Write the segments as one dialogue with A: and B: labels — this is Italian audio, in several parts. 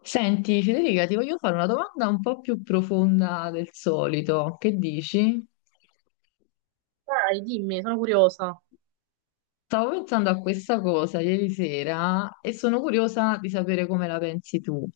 A: Senti, Federica, ti voglio fare una domanda un po' più profonda del solito. Che dici?
B: Dai, dimmi, sono curiosa.
A: Stavo pensando a questa cosa ieri sera e sono curiosa di sapere come la pensi tu.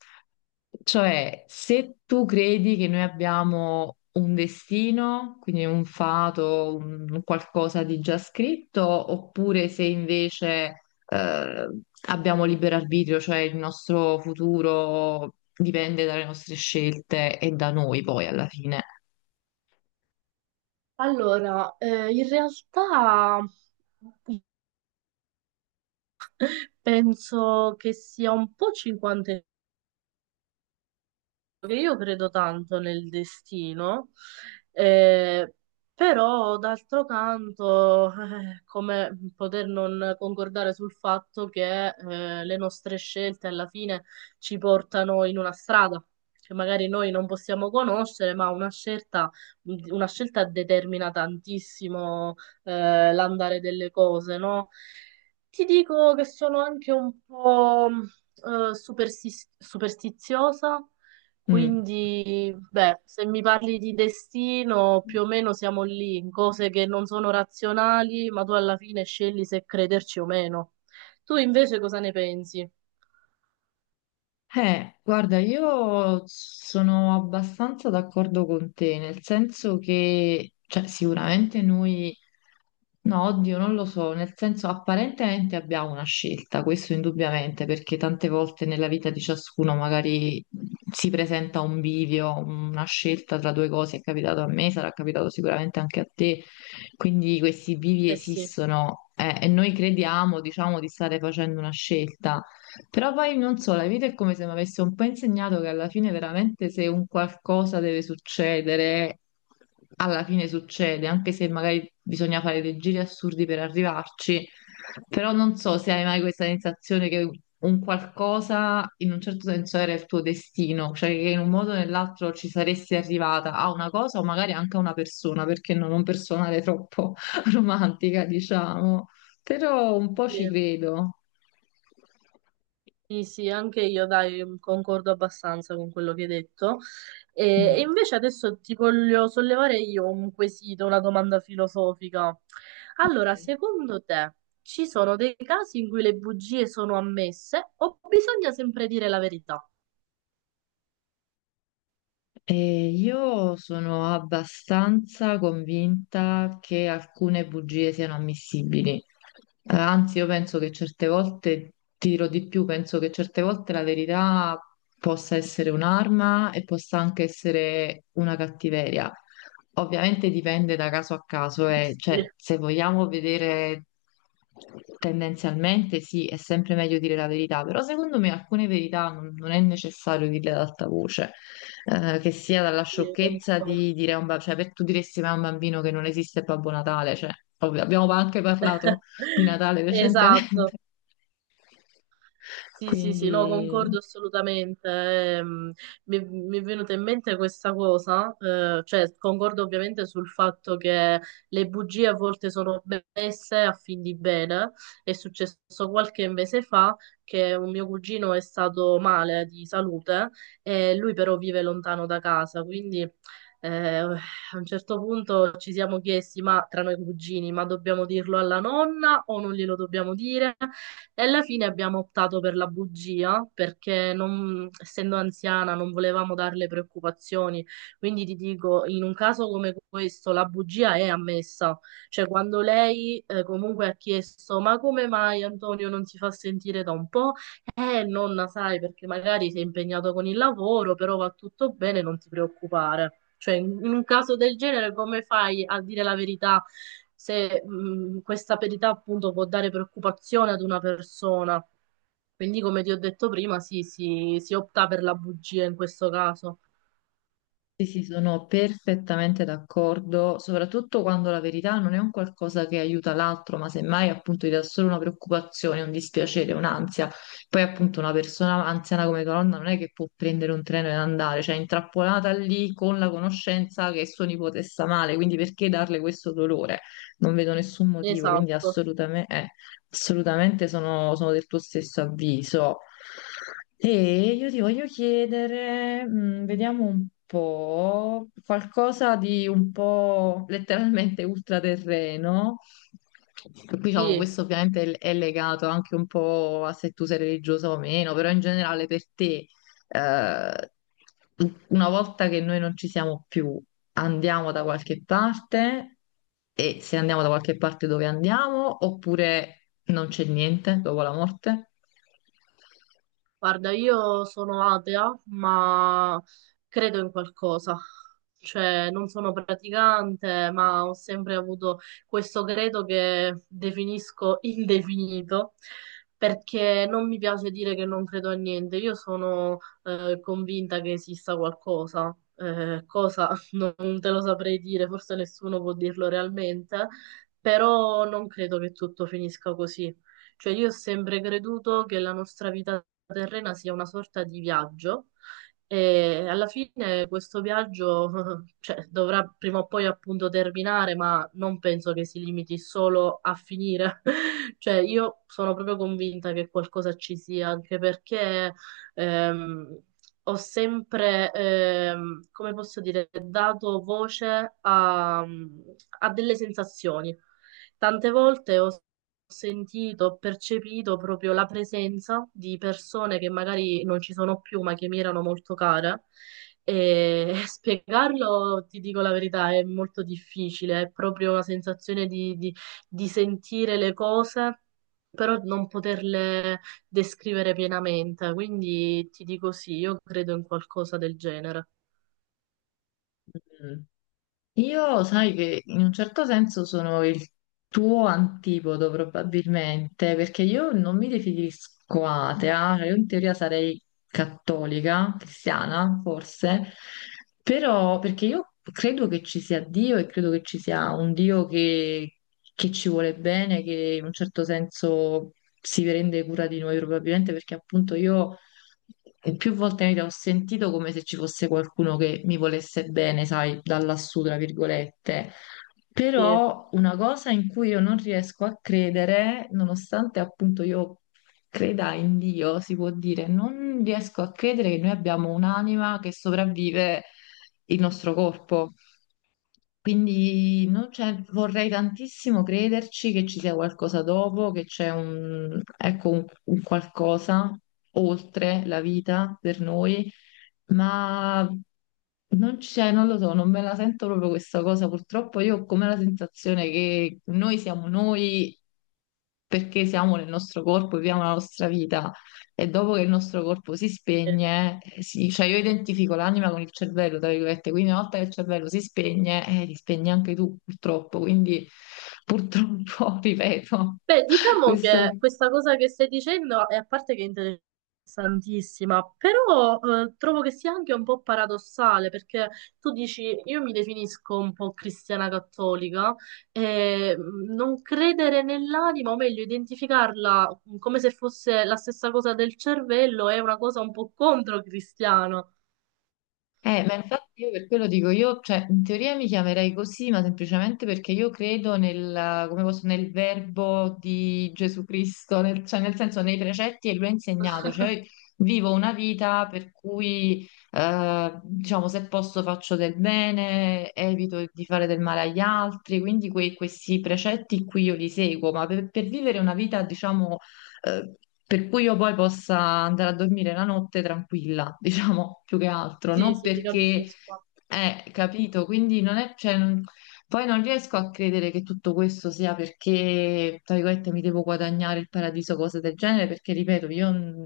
A: Cioè, se tu credi che noi abbiamo un destino, quindi un fato, un qualcosa di già scritto, oppure se invece abbiamo libero arbitrio, cioè il nostro futuro dipende dalle nostre scelte e da noi poi alla fine.
B: Allora, in realtà penso che sia un po' 50 e che io credo tanto nel destino, eh, però d'altro canto, come poter non concordare sul fatto che le nostre scelte alla fine ci portano in una strada che magari noi non possiamo conoscere, ma una scelta determina tantissimo, l'andare delle cose, no? Ti dico che sono anche un po' superstiziosa,
A: Mm.
B: quindi beh, se mi parli di destino, più o meno siamo lì, in cose che non sono razionali, ma tu alla fine scegli se crederci o meno. Tu invece cosa ne pensi?
A: Guarda, io sono abbastanza d'accordo con te, nel senso che, cioè, sicuramente noi, no, oddio, non lo so, nel senso apparentemente abbiamo una scelta, questo indubbiamente, perché tante volte nella vita di ciascuno magari si presenta un bivio, una scelta tra due cose, è capitato a me, sarà capitato sicuramente anche a te, quindi questi bivi
B: Eh sì,
A: esistono, e noi crediamo, diciamo, di stare facendo una scelta. Però poi non so, la vita è come se mi avesse un po' insegnato che alla fine veramente se un qualcosa deve succedere, alla fine succede, anche se magari bisogna fare dei giri assurdi per arrivarci. Però non so se hai mai questa sensazione che un qualcosa in un certo senso era il tuo destino, cioè che in un modo o nell'altro ci saresti arrivata a una cosa o magari anche a una persona, perché non un personale troppo romantica, diciamo. Però un po' ci
B: sì.
A: credo.
B: Sì, sì, anche io, dai, concordo abbastanza con quello che hai detto. E, e
A: Mm.
B: invece adesso ti voglio sollevare io un quesito, una domanda filosofica.
A: Ok.
B: Allora, secondo te ci sono dei casi in cui le bugie sono ammesse o bisogna sempre dire la verità?
A: E io sono abbastanza convinta che alcune bugie siano ammissibili. Anzi, io penso che certe volte, ti dirò di più, penso che certe volte la verità possa essere un'arma e possa anche essere una cattiveria. Ovviamente dipende da caso a caso, e
B: Sì,
A: cioè, se vogliamo vedere. Tendenzialmente sì, è sempre meglio dire la verità, però secondo me alcune verità non è necessario dirle ad alta voce, che sia dalla
B: sì,
A: sciocchezza
B: concordo.
A: di dire a un bambino, cioè per tu diresti mai a un bambino che non esiste Babbo Natale, cioè, ovvio, abbiamo anche parlato di Natale
B: Esatto.
A: recentemente,
B: Sì, sì, sì, no,
A: quindi
B: concordo assolutamente. Mi è venuta in mente questa cosa, cioè concordo ovviamente sul fatto che le bugie a volte sono messe a fin di bene. È successo qualche mese fa che un mio cugino è stato male di salute e lui però vive lontano da casa, quindi a un certo punto ci siamo chiesti, ma tra noi cugini, ma dobbiamo dirlo alla nonna o non glielo dobbiamo dire? E alla fine abbiamo optato per la bugia perché essendo anziana non volevamo darle preoccupazioni. Quindi ti dico, in un caso come questo la bugia è ammessa. Cioè quando lei comunque ha chiesto ma come mai Antonio non si fa sentire da un po'? Nonna, sai, perché magari sei impegnato con il lavoro, però va tutto bene, non ti preoccupare. Cioè, in un caso del genere, come fai a dire la verità se questa verità appunto può dare preoccupazione ad una persona? Quindi, come ti ho detto prima, sì, sì, si opta per la bugia in questo caso.
A: sì, sì, sono perfettamente d'accordo, soprattutto quando la verità non è un qualcosa che aiuta l'altro, ma semmai appunto ti dà solo una preoccupazione, un dispiacere, un'ansia. Poi appunto una persona anziana come tua nonna non è che può prendere un treno ed andare, cioè è intrappolata lì con la conoscenza che suo nipote sta male, quindi perché darle questo dolore? Non vedo nessun motivo, quindi
B: Esatto,
A: assolutamente, assolutamente sono del tuo stesso avviso. E io ti voglio chiedere, mm, vediamo un po', qualcosa di un po' letteralmente ultraterreno. Diciamo,
B: sì.
A: questo ovviamente è legato anche un po' a se tu sei religioso o meno, però in generale per te, eh, una volta che noi non ci siamo più, andiamo da qualche parte e se andiamo da qualche parte dove andiamo oppure non c'è niente dopo la morte?
B: Guarda, io sono atea, ma credo in qualcosa. Cioè, non sono praticante, ma ho sempre avuto questo credo che definisco indefinito, perché non mi piace dire che non credo a niente. Io sono convinta che esista qualcosa. Cosa non te lo saprei dire, forse nessuno può dirlo realmente, però non credo che tutto finisca così. Cioè io ho sempre creduto che la nostra vita terrena sia una sorta di viaggio e alla fine questo viaggio, cioè, dovrà prima o poi appunto terminare, ma non penso che si limiti solo a finire. Cioè io sono proprio convinta che qualcosa ci sia, anche perché ehm, ho sempre, come posso dire, dato voce a delle sensazioni. Tante volte ho sentito, ho percepito proprio la presenza di persone che magari non ci sono più, ma che mi erano molto care. E spiegarlo, ti dico la verità, è molto difficile, è proprio una sensazione di sentire le cose, però non poterle descrivere pienamente. Quindi ti dico sì, io credo in qualcosa del genere.
A: Mm. Io sai che in un certo senso sono il tuo antipodo probabilmente, perché io non mi definisco atea, cioè io in teoria sarei cattolica, cristiana forse, però perché io credo che ci sia Dio e credo che ci sia un Dio che ci vuole bene, che in un certo senso si prende cura di noi probabilmente perché appunto io... E più volte nella vita ho sentito come se ci fosse qualcuno che mi volesse bene, sai, da lassù, tra virgolette.
B: Sì,
A: Però una cosa in cui io non riesco a credere, nonostante appunto io creda in Dio, si può dire, non riesco a credere che noi abbiamo un'anima che sopravvive il nostro corpo. Quindi non c'è- vorrei tantissimo crederci che ci sia qualcosa dopo, che c'è un, ecco, un qualcosa oltre la vita per noi, ma non c'è, non lo so, non me la sento proprio questa cosa. Purtroppo io ho come la sensazione che noi siamo noi perché siamo nel nostro corpo, viviamo la nostra vita e dopo che il nostro corpo si
B: sì.
A: spegne, si- cioè io identifico l'anima con il cervello, tra virgolette, quindi una volta che il cervello si spegne, ti spegni anche tu purtroppo, quindi purtroppo, ripeto,
B: Beh, diciamo
A: questo
B: che
A: è...
B: questa cosa che stai dicendo è a parte che è interessantissima, però trovo che sia anche un po' paradossale perché tu dici io mi definisco un po' cristiana cattolica e non credere nell'anima, o meglio, identificarla, come se fosse la stessa cosa del cervello è una cosa un po' controcristiana.
A: Ma infatti io per quello dico, io, cioè, in teoria mi chiamerei così, ma semplicemente perché io credo nel, come posso, nel verbo di Gesù Cristo, nel, cioè nel senso nei precetti che lui ha insegnato, cioè vivo una vita per cui, diciamo, se posso faccio del bene, evito di fare del male agli altri, quindi que- questi precetti qui io li seguo, ma per vivere una vita, diciamo eh, per cui io poi possa andare a dormire la notte tranquilla, diciamo, più che altro,
B: Sì,
A: non
B: sì, ti
A: perché
B: capisco.
A: è capito, quindi non è, cioè, non- poi non riesco a credere che tutto questo sia perché, tra virgolette, mi devo guadagnare il paradiso, cose del genere, perché, ripeto, io mm,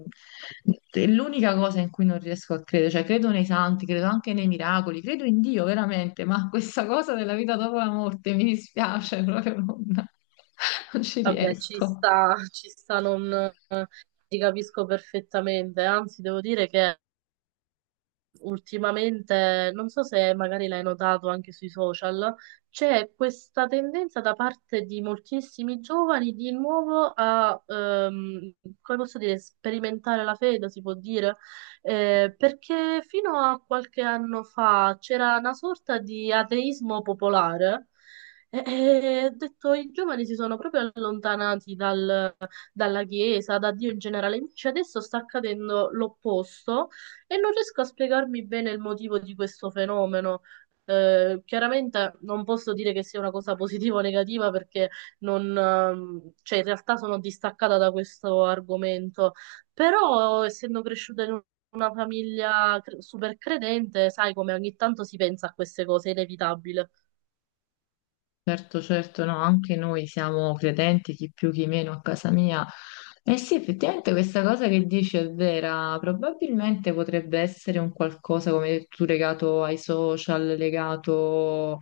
A: è l'unica cosa in cui non riesco a credere, cioè credo nei santi, credo anche nei miracoli, credo in Dio veramente, ma questa cosa della vita dopo la morte mi dispiace, proprio non non ci
B: Vabbè,
A: riesco.
B: ci sta non... eh, Ti capisco perfettamente, anzi devo dire che ultimamente, non so se magari l'hai notato anche sui social, c'è questa tendenza da parte di moltissimi giovani di nuovo a, come posso dire, sperimentare la fede, si può dire. Perché fino a qualche anno fa c'era una sorta di ateismo popolare. E ho detto, i giovani si sono proprio allontanati dalla Chiesa, da Dio in generale. Invece adesso sta accadendo l'opposto, e non riesco a spiegarmi bene il motivo di questo fenomeno. Chiaramente non posso dire che sia una cosa positiva o negativa perché non, cioè, in realtà sono distaccata da questo argomento, però essendo cresciuta in una famiglia super credente, sai come ogni tanto si pensa a queste cose, è inevitabile.
A: Certo, certo, no, anche noi siamo credenti, chi più chi meno a casa mia. Eh sì, effettivamente questa cosa che dici è vera, probabilmente potrebbe essere un qualcosa, come hai detto tu, legato ai social, legato,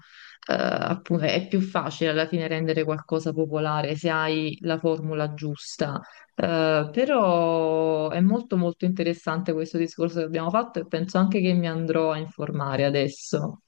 A: appunto, è più facile alla fine rendere qualcosa popolare se hai la formula giusta. Però è molto molto interessante questo discorso che abbiamo fatto e penso anche che mi andrò a informare adesso.